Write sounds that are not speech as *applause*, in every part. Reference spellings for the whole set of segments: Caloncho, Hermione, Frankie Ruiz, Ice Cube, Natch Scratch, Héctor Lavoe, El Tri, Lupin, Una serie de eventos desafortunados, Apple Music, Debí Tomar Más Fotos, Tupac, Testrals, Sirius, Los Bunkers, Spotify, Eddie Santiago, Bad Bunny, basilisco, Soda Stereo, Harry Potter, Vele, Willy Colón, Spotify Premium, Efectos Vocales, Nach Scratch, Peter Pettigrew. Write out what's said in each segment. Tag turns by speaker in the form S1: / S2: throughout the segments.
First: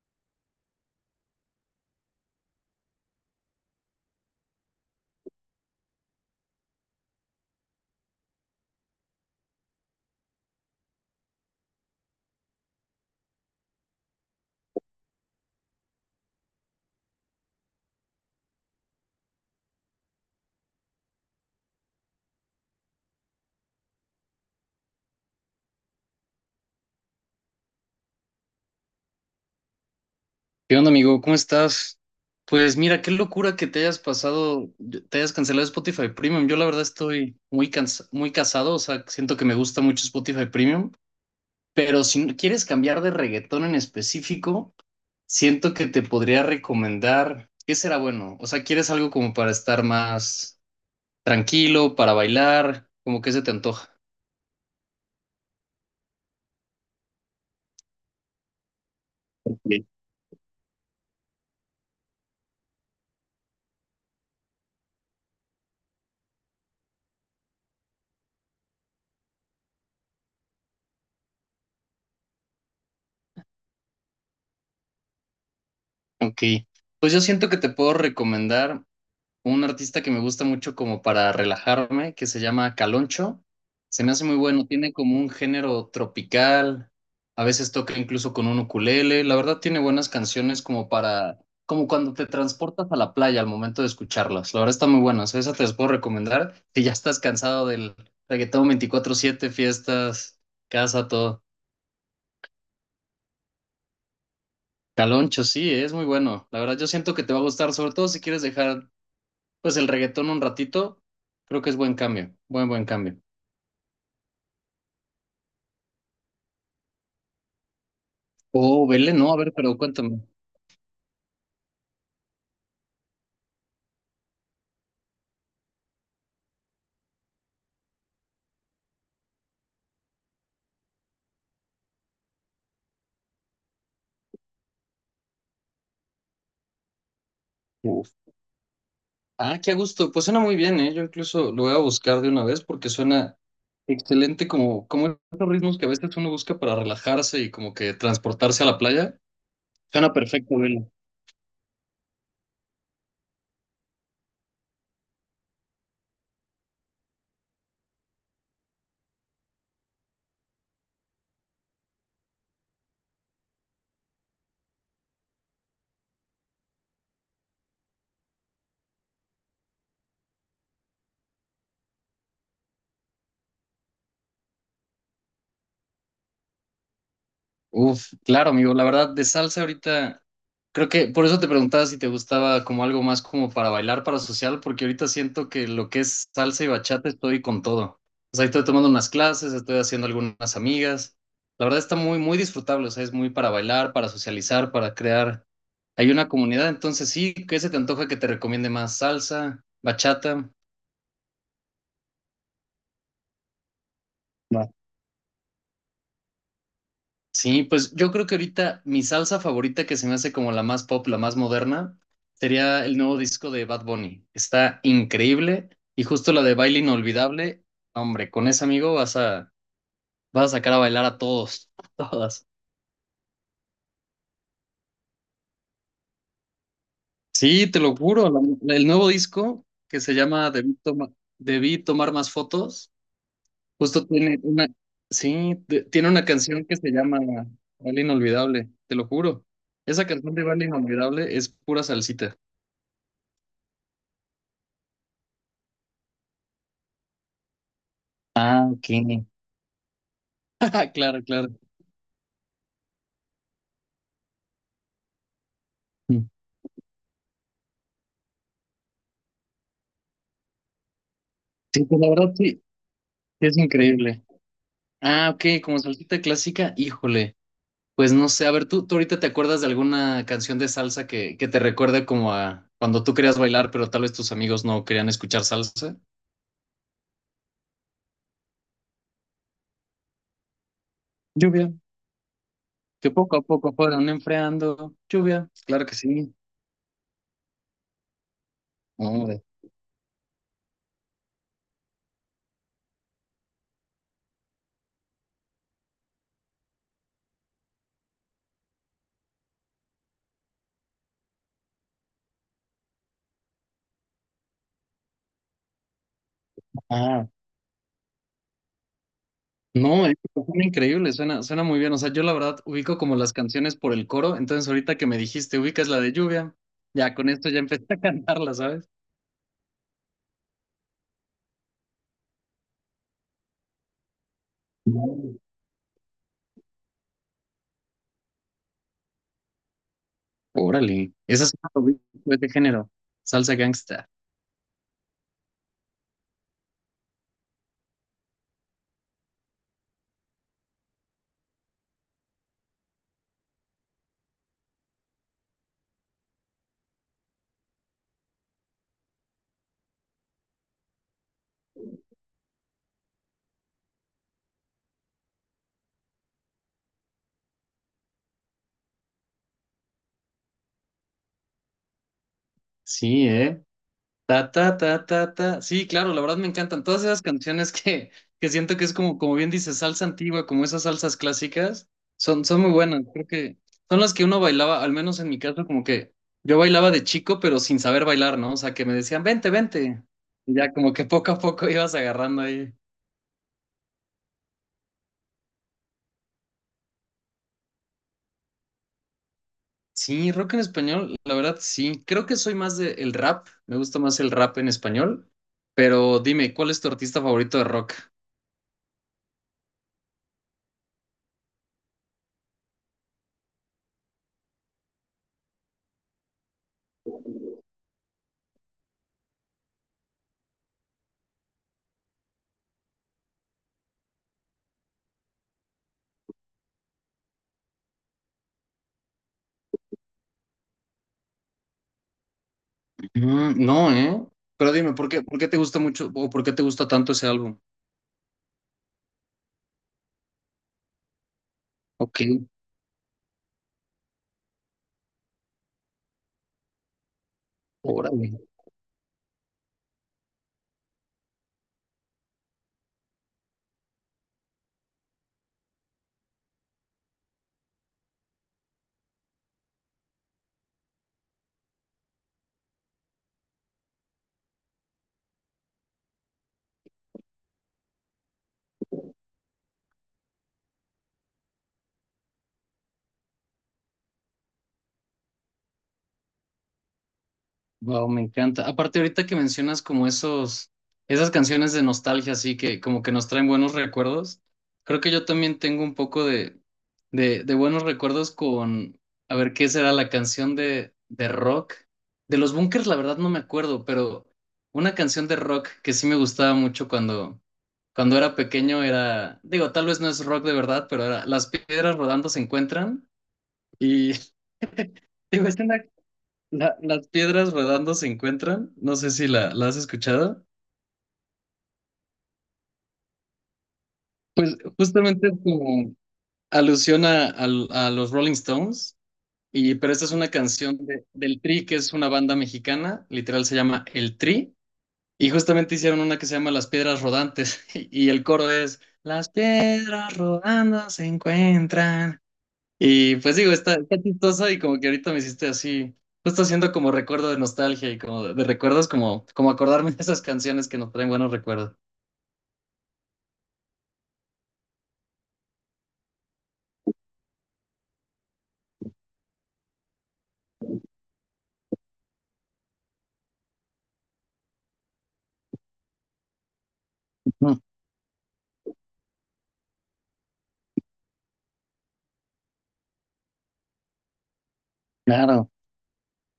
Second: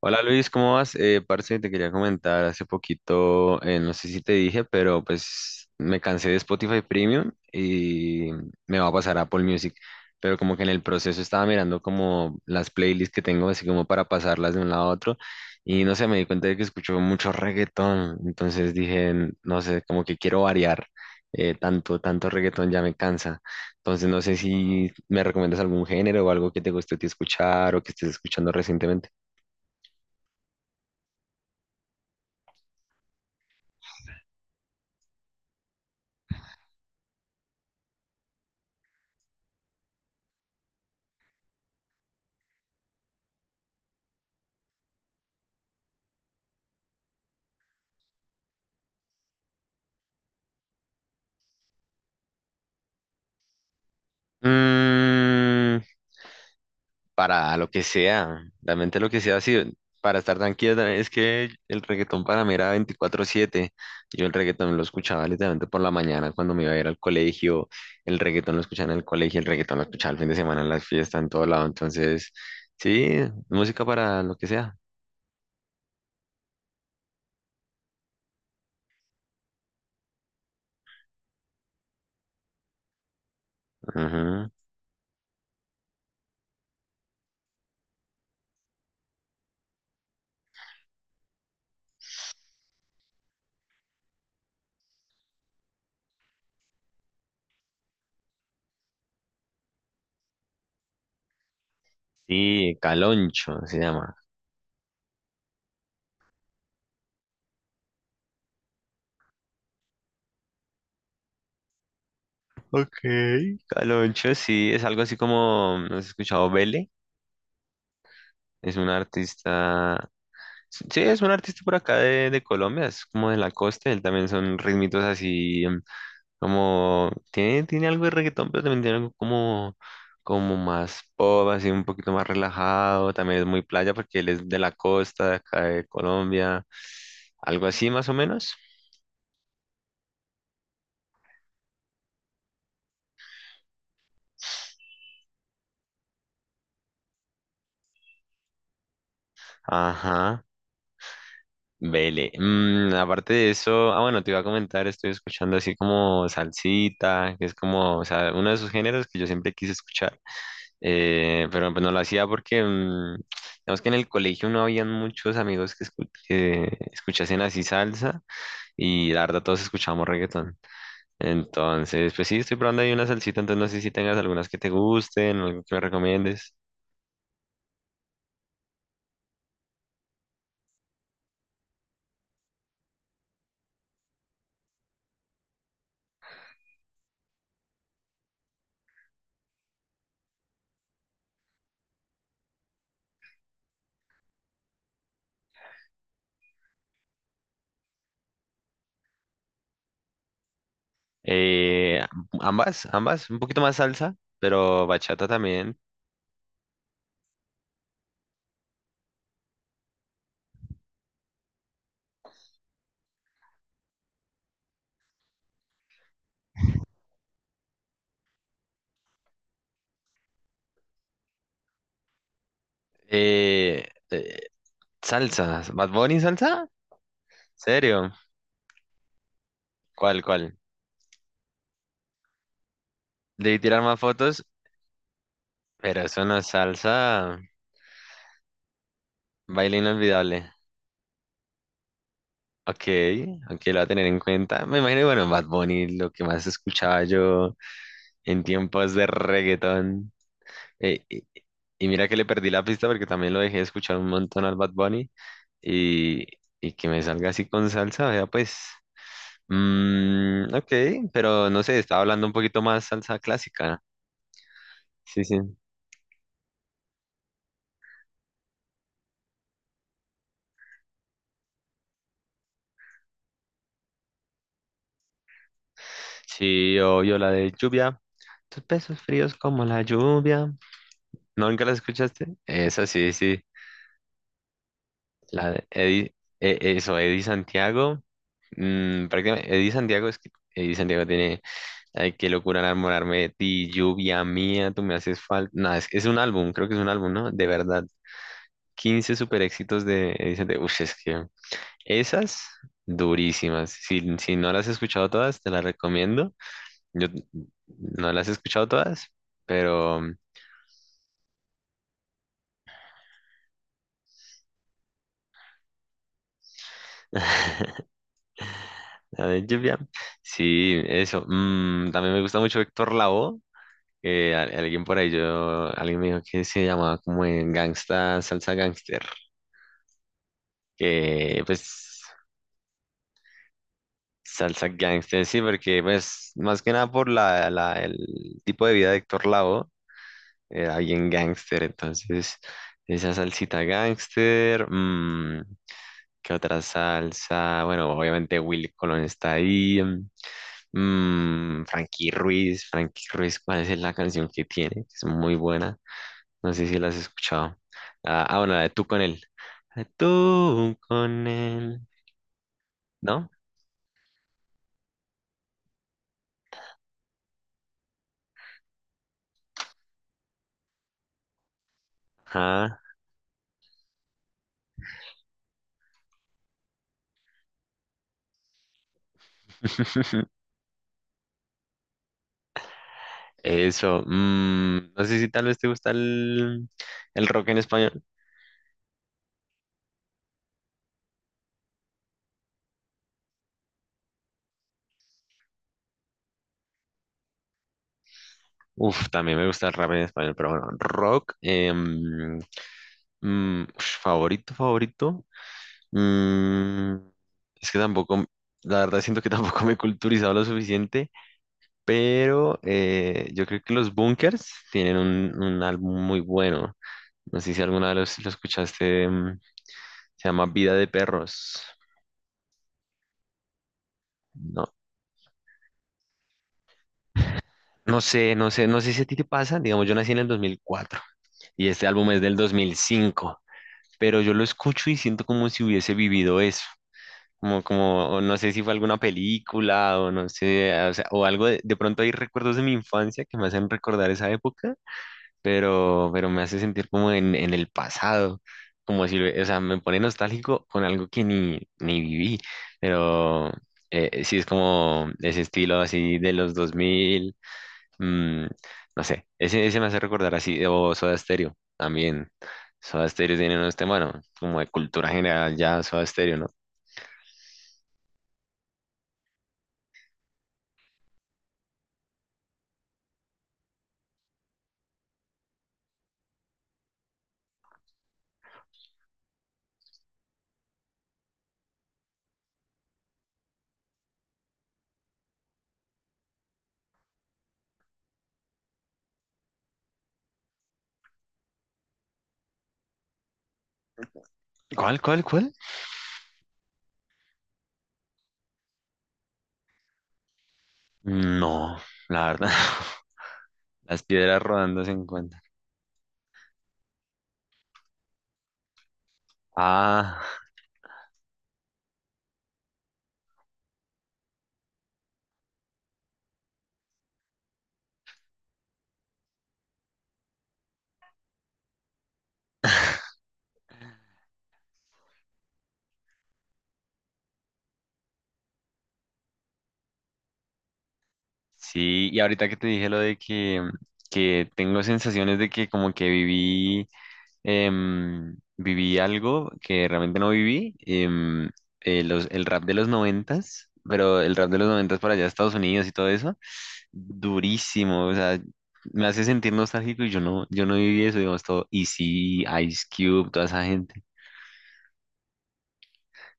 S1: Hola Luis, ¿cómo vas? Parce, te quería comentar hace poquito, no sé si te dije, pero pues me cansé de Spotify Premium y me va a pasar a Apple Music, pero como que en el proceso estaba mirando como las playlists que tengo, así como para pasarlas de un lado a otro y no sé, me di cuenta de que escucho mucho reggaetón, entonces dije, no sé, como que quiero variar, tanto, tanto reggaetón ya me cansa, entonces no sé si me recomiendas algún género o algo que te guste a ti escuchar o que estés escuchando recientemente.
S2: ¿Qué onda, amigo? ¿Cómo estás? Pues mira, qué locura que te hayas pasado, te hayas cancelado Spotify Premium. Yo la verdad estoy muy muy casado, o sea, siento que me gusta mucho Spotify Premium, pero si no quieres cambiar de reggaetón en específico, siento que te podría recomendar, ¿qué será bueno? O sea, ¿quieres algo como para estar más tranquilo, para bailar? ¿Cómo que se te antoja?
S1: Mm, para lo que sea, realmente lo que sea, sí,
S2: Ok.
S1: para estar tranquila, es que el reggaetón para mí era veinticuatro siete. Yo el reggaetón lo escuchaba literalmente por la mañana cuando me iba a ir al colegio, el reggaetón lo escuchaba en el colegio, el reggaetón lo escuchaba el fin de semana en las fiestas, en todo lado. Entonces, sí, música para lo que sea.
S2: Ok. Pues yo siento que te puedo recomendar un artista que me gusta mucho como para relajarme, que se llama Caloncho. Se me hace muy
S1: Ujú.
S2: bueno, tiene como un género tropical, a veces toca incluso con un ukulele. La verdad tiene buenas canciones como para, como cuando te transportas a la playa al momento de escucharlas. La verdad está muy buena, o sea, esa te las puedo recomendar si ya estás cansado del reggaetón 24/7, fiestas, casa, todo.
S1: Sí, Caloncho se llama.
S2: Caloncho, sí, es muy bueno. La verdad yo siento que te va a gustar, sobre todo si quieres dejar pues el reggaetón un ratito, creo que es buen cambio, buen
S1: Ok,
S2: cambio.
S1: Caloncho, sí, es algo así como, ¿no has escuchado Vele? Es
S2: Oh,
S1: un
S2: vele, no, a ver, pero
S1: artista.
S2: cuéntame.
S1: Sí, es un artista por acá de Colombia, es como de la costa, él también son ritmitos así, como, tiene algo de reggaetón, pero también tiene algo como más pop, así un poquito más relajado, también es muy playa porque él es de la costa, de acá de Colombia, algo así más
S2: Uf.
S1: o menos.
S2: Ah, qué a gusto, pues suena muy bien, ¿eh? Yo incluso lo voy a buscar de una vez porque suena excelente como, como esos ritmos que a veces uno busca para relajarse y como que transportarse a la playa. Suena
S1: Ajá,
S2: perfecto, vele.
S1: vele. Aparte de eso, ah, bueno, te iba a comentar, estoy escuchando así como salsita, que es como, o sea, uno de esos géneros que yo siempre quise escuchar. Pero pues no lo hacía porque, digamos que en el colegio no habían muchos amigos que escuchasen así salsa y la verdad todos escuchábamos reggaetón. Entonces, pues sí, estoy probando ahí una salsita, entonces no sé si tengas algunas que te gusten, algo que me recomiendes.
S2: Uf, claro, amigo. La verdad, de salsa ahorita, creo que por eso te preguntaba si te gustaba como algo más como para bailar, para social, porque ahorita siento que lo que es salsa y bachata estoy con todo. O sea, estoy tomando unas clases, estoy haciendo algunas amigas. La verdad está muy disfrutable. O sea, es muy para bailar, para socializar, para crear. Hay una comunidad, entonces sí, ¿qué se te antoja que te recomiende más? ¿Salsa, bachata?
S1: Eh, Ambas, ambas, un poquito más salsa, pero bachata también.
S2: Sí, pues yo creo que ahorita mi salsa favorita, que se me hace como la más pop, la más moderna, sería el nuevo disco de Bad Bunny. Está increíble y justo la de Baile Inolvidable, hombre, con ese amigo vas a, vas a sacar a bailar a todos, *laughs* a todas.
S1: Eh, eh, Salsa, Bad Bunny salsa,
S2: Sí, te lo
S1: ¿serio?
S2: juro, el nuevo disco que se
S1: ¿Cuál,
S2: llama
S1: cuál?
S2: Debí tomar más Fotos,
S1: Debí tirar más
S2: justo tiene
S1: fotos,
S2: una, sí,
S1: pero
S2: tiene
S1: eso
S2: una
S1: no es
S2: canción que se llama
S1: salsa,
S2: Baile Inolvidable, te lo juro.
S1: baile
S2: Esa canción
S1: inolvidable.
S2: de Baile Inolvidable es pura salsita.
S1: Ok, ok, lo voy a tener en cuenta. Me imagino, bueno, Bad Bunny, lo que más escuchaba yo en
S2: Ah, ok.
S1: tiempos de reggaetón.
S2: *laughs*
S1: Eh,
S2: Claro,
S1: y,
S2: claro.
S1: y mira que le perdí la pista porque también lo dejé de escuchar un montón al Bad Bunny. Y,
S2: Mm.
S1: y que me salga así con salsa, vea, pues. Ok, pero no sé,
S2: Sí,
S1: estaba
S2: pues la
S1: hablando un
S2: verdad sí,
S1: poquito más salsa
S2: sí es
S1: clásica.
S2: increíble.
S1: Sí,
S2: Ah,
S1: sí.
S2: ok, como salsita clásica, híjole. Pues no sé, a ver, ¿tú ahorita te acuerdas de alguna canción de salsa que te recuerde como a cuando tú querías bailar, pero tal vez tus amigos no querían escuchar salsa?
S1: Sí, obvio, la de lluvia. Tus besos fríos como la lluvia. ¿No? ¿Nunca la
S2: Lluvia,
S1: escuchaste? Esa
S2: que
S1: sí,
S2: poco
S1: sí.
S2: a poco fueron enfriando. Lluvia,
S1: La de
S2: claro que
S1: Eddie,
S2: sí.
S1: eso, Eddie Santiago.
S2: Hombre.
S1: Prácticamente, Eddie Santiago es que Eddie Santiego tiene. Ay, qué locura enamorarme de ti, lluvia mía, tú me haces falta. No, es un álbum, creo que es un álbum, ¿no? De verdad. Quince super éxitos de Eddie Santiago. Ush, es que esas durísimas. Si, si no las has escuchado todas, te las recomiendo. Yo no las he escuchado todas, pero.
S2: No, es, suena increíble, suena, suena muy bien. O sea, yo la verdad ubico como las canciones por el coro, entonces ahorita que me dijiste ubicas la de lluvia, ya con esto
S1: *laughs*
S2: ya empecé a cantarla, ¿sabes?
S1: La de lluvia. Sí, eso. También me gusta mucho Héctor Lavoe. Alguien por ahí, yo, alguien me dijo que se llamaba como en gangsta, salsa gangster,
S2: Órale,
S1: que
S2: esa es
S1: pues
S2: una de género, salsa gangsta.
S1: salsa gangster, sí, porque pues más que nada por el tipo de vida de Héctor Lavoe, era bien gangster, entonces esa salsita gangster, ¿qué otra salsa? Bueno, obviamente Willy Colón está ahí, Frankie Ruiz, Frankie Ruiz, ¿cuál es la canción que tiene? Es muy buena. No sé si la has escuchado. Ah, ah, bueno, la de tú con él. Ah, Tú con él. ¿No?
S2: Sí, ¿eh? Ta, ta, ta, ta, ta. Sí, claro, la verdad me encantan todas esas canciones que siento que es como, como bien dices, salsa antigua, como esas salsas clásicas, son, son muy
S1: Ah.
S2: buenas. Creo que son las que uno bailaba, al menos en mi caso, como que yo bailaba de chico, pero sin saber bailar, ¿no? O sea, que me decían, vente, vente.
S1: *laughs*
S2: Y ya como que poco a poco *laughs* ibas agarrando ahí.
S1: Eso. No sé si tal vez te gusta el rock en español.
S2: Sí, rock en español, la verdad sí. Creo que soy más de el rap, me gusta más el rap en español, pero dime, ¿cuál es tu artista favorito de rock?
S1: Uf, también me gusta el rap en español, pero bueno, rock ush, favorito, favorito. mm, es que tampoco, la verdad siento que *laughs* tampoco me he culturizado lo suficiente, pero yo creo que los Bunkers tienen un álbum muy bueno. No sé si alguna vez lo escuchaste, se llama Vida de Perros.
S2: Mm, no, ¿eh?
S1: No,
S2: Pero dime, ¿por qué te gusta mucho o por qué te gusta tanto ese álbum?
S1: no sé si a ti te pasa. Digamos, yo nací en el 2004 y este álbum
S2: Ok,
S1: es del dos mil cinco, pero yo lo escucho y siento como si hubiese vivido eso. Como, o
S2: órale.
S1: no sé si fue alguna película o no sé, o sea, o algo de pronto hay recuerdos de mi infancia que me hacen recordar esa época, pero me hace sentir como en el pasado, como si, o sea, me pone nostálgico con algo que ni viví, pero sí es como ese estilo así de los 2000, mm, no sé, ese, me hace recordar así, o Soda Stereo también. Soda Stereo tiene unos temas, bueno, como de cultura general ya Soda Stereo, ¿no?
S2: Wow, me encanta. Aparte, ahorita que mencionas como esas canciones de nostalgia, así que como que nos traen buenos recuerdos, creo que yo también tengo un poco de buenos recuerdos con, a ver, ¿qué será la canción de rock? De los Bunkers, la verdad no me acuerdo, pero una canción de rock que sí me gustaba mucho cuando era pequeño era, digo, tal vez no es rock de verdad, pero era Las Piedras Rodando Se Encuentran y *laughs*
S1: ¿Cuál, cuál,
S2: digo,
S1: cuál?
S2: Las piedras rodando se encuentran, no sé si la has escuchado.
S1: No, la verdad, *laughs* las piedras
S2: Pues
S1: rodando se
S2: justamente es
S1: encuentran.
S2: como alusión a los Rolling Stones, y, pero esta es
S1: Ah.
S2: una canción del Tri, que es una banda mexicana, literal se llama El Tri, y justamente hicieron una que se llama Las Piedras Rodantes, *laughs* y el coro es Las piedras rodando se encuentran. Y
S1: *laughs*
S2: pues digo, está, está chistoso y como que ahorita me hiciste así, justo haciendo como recuerdo de nostalgia y como de recuerdos, como, como acordarme de esas canciones que nos traen buenos recuerdos.
S1: Sí, y ahorita que te dije lo de que tengo sensaciones de que como que viví, viví algo que realmente no viví, el rap de los noventas, pero el rap de los noventas para allá Estados Unidos y todo eso,
S2: Mm.
S1: durísimo, o sea, me hace sentir nostálgico y yo no viví eso, digamos, todo Easy, Ice Cube, toda esa gente.
S2: Claro,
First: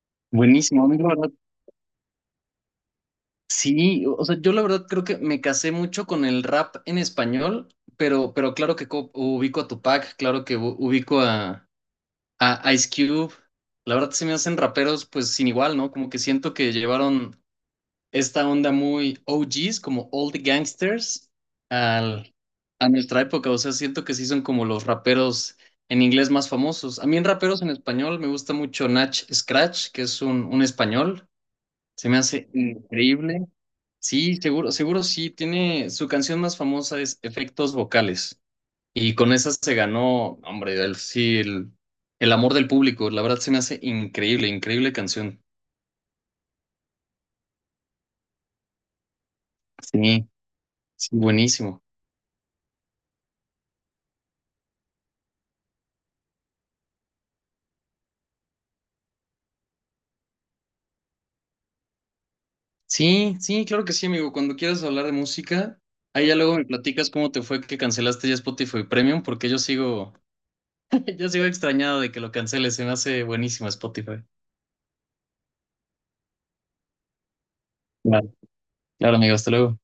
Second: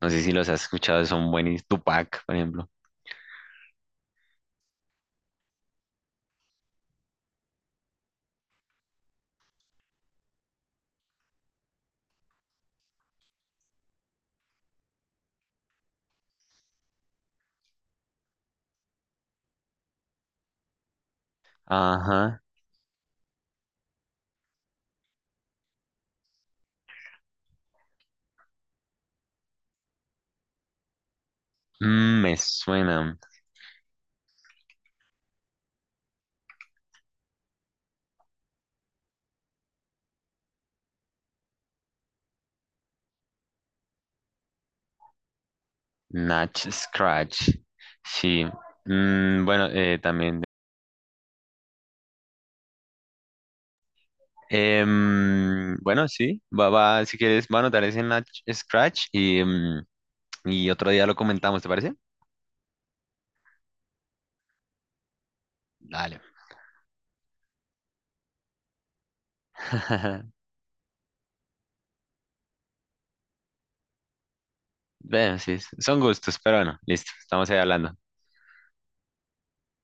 S1: No sé si los has
S2: buenísimo. A mí
S1: escuchado,
S2: la
S1: son
S2: verdad,
S1: buenísimos, Tupac, por ejemplo.
S2: sí, o sea, yo la verdad creo que me casé mucho con el rap en español, pero claro que ubico a Tupac, claro que ubico a Ice Cube. La verdad se me hacen raperos pues sin igual, ¿no? Como que siento que llevaron esta onda muy o g's como all the Gangsters, al,
S1: Ajá,
S2: a nuestra época. O sea, siento que sí son como los raperos en inglés más famosos. A mí en raperos en español me gusta mucho Nach Scratch, que es un español. Se me
S1: me
S2: hace
S1: suena.
S2: increíble. Sí, seguro, seguro sí. Tiene su canción más famosa es Efectos Vocales. Y con esa se ganó, hombre, el, sí, el amor del público. La verdad se me hace increíble, increíble canción.
S1: Natch Scratch. Sí. Bueno,
S2: Sí,
S1: también.
S2: sí, buenísimo.
S1: Bueno, sí. Va, va, si quieres, va a anotar ese Natch Scratch y otro día lo comentamos, ¿te parece?
S2: Sí, sí, claro que sí, amigo. Cuando quieras hablar de música,
S1: Dale.
S2: ahí ya luego me platicas cómo te fue que cancelaste ya Spotify Premium, porque yo sigo,
S1: *laughs*
S2: *laughs* yo sigo extrañado de que lo canceles. Se me hace buenísimo Spotify.
S1: Bueno, sí, son gustos, pero bueno, listo. Estamos ahí hablando.
S2: Vale. Claro, amigo, hasta luego.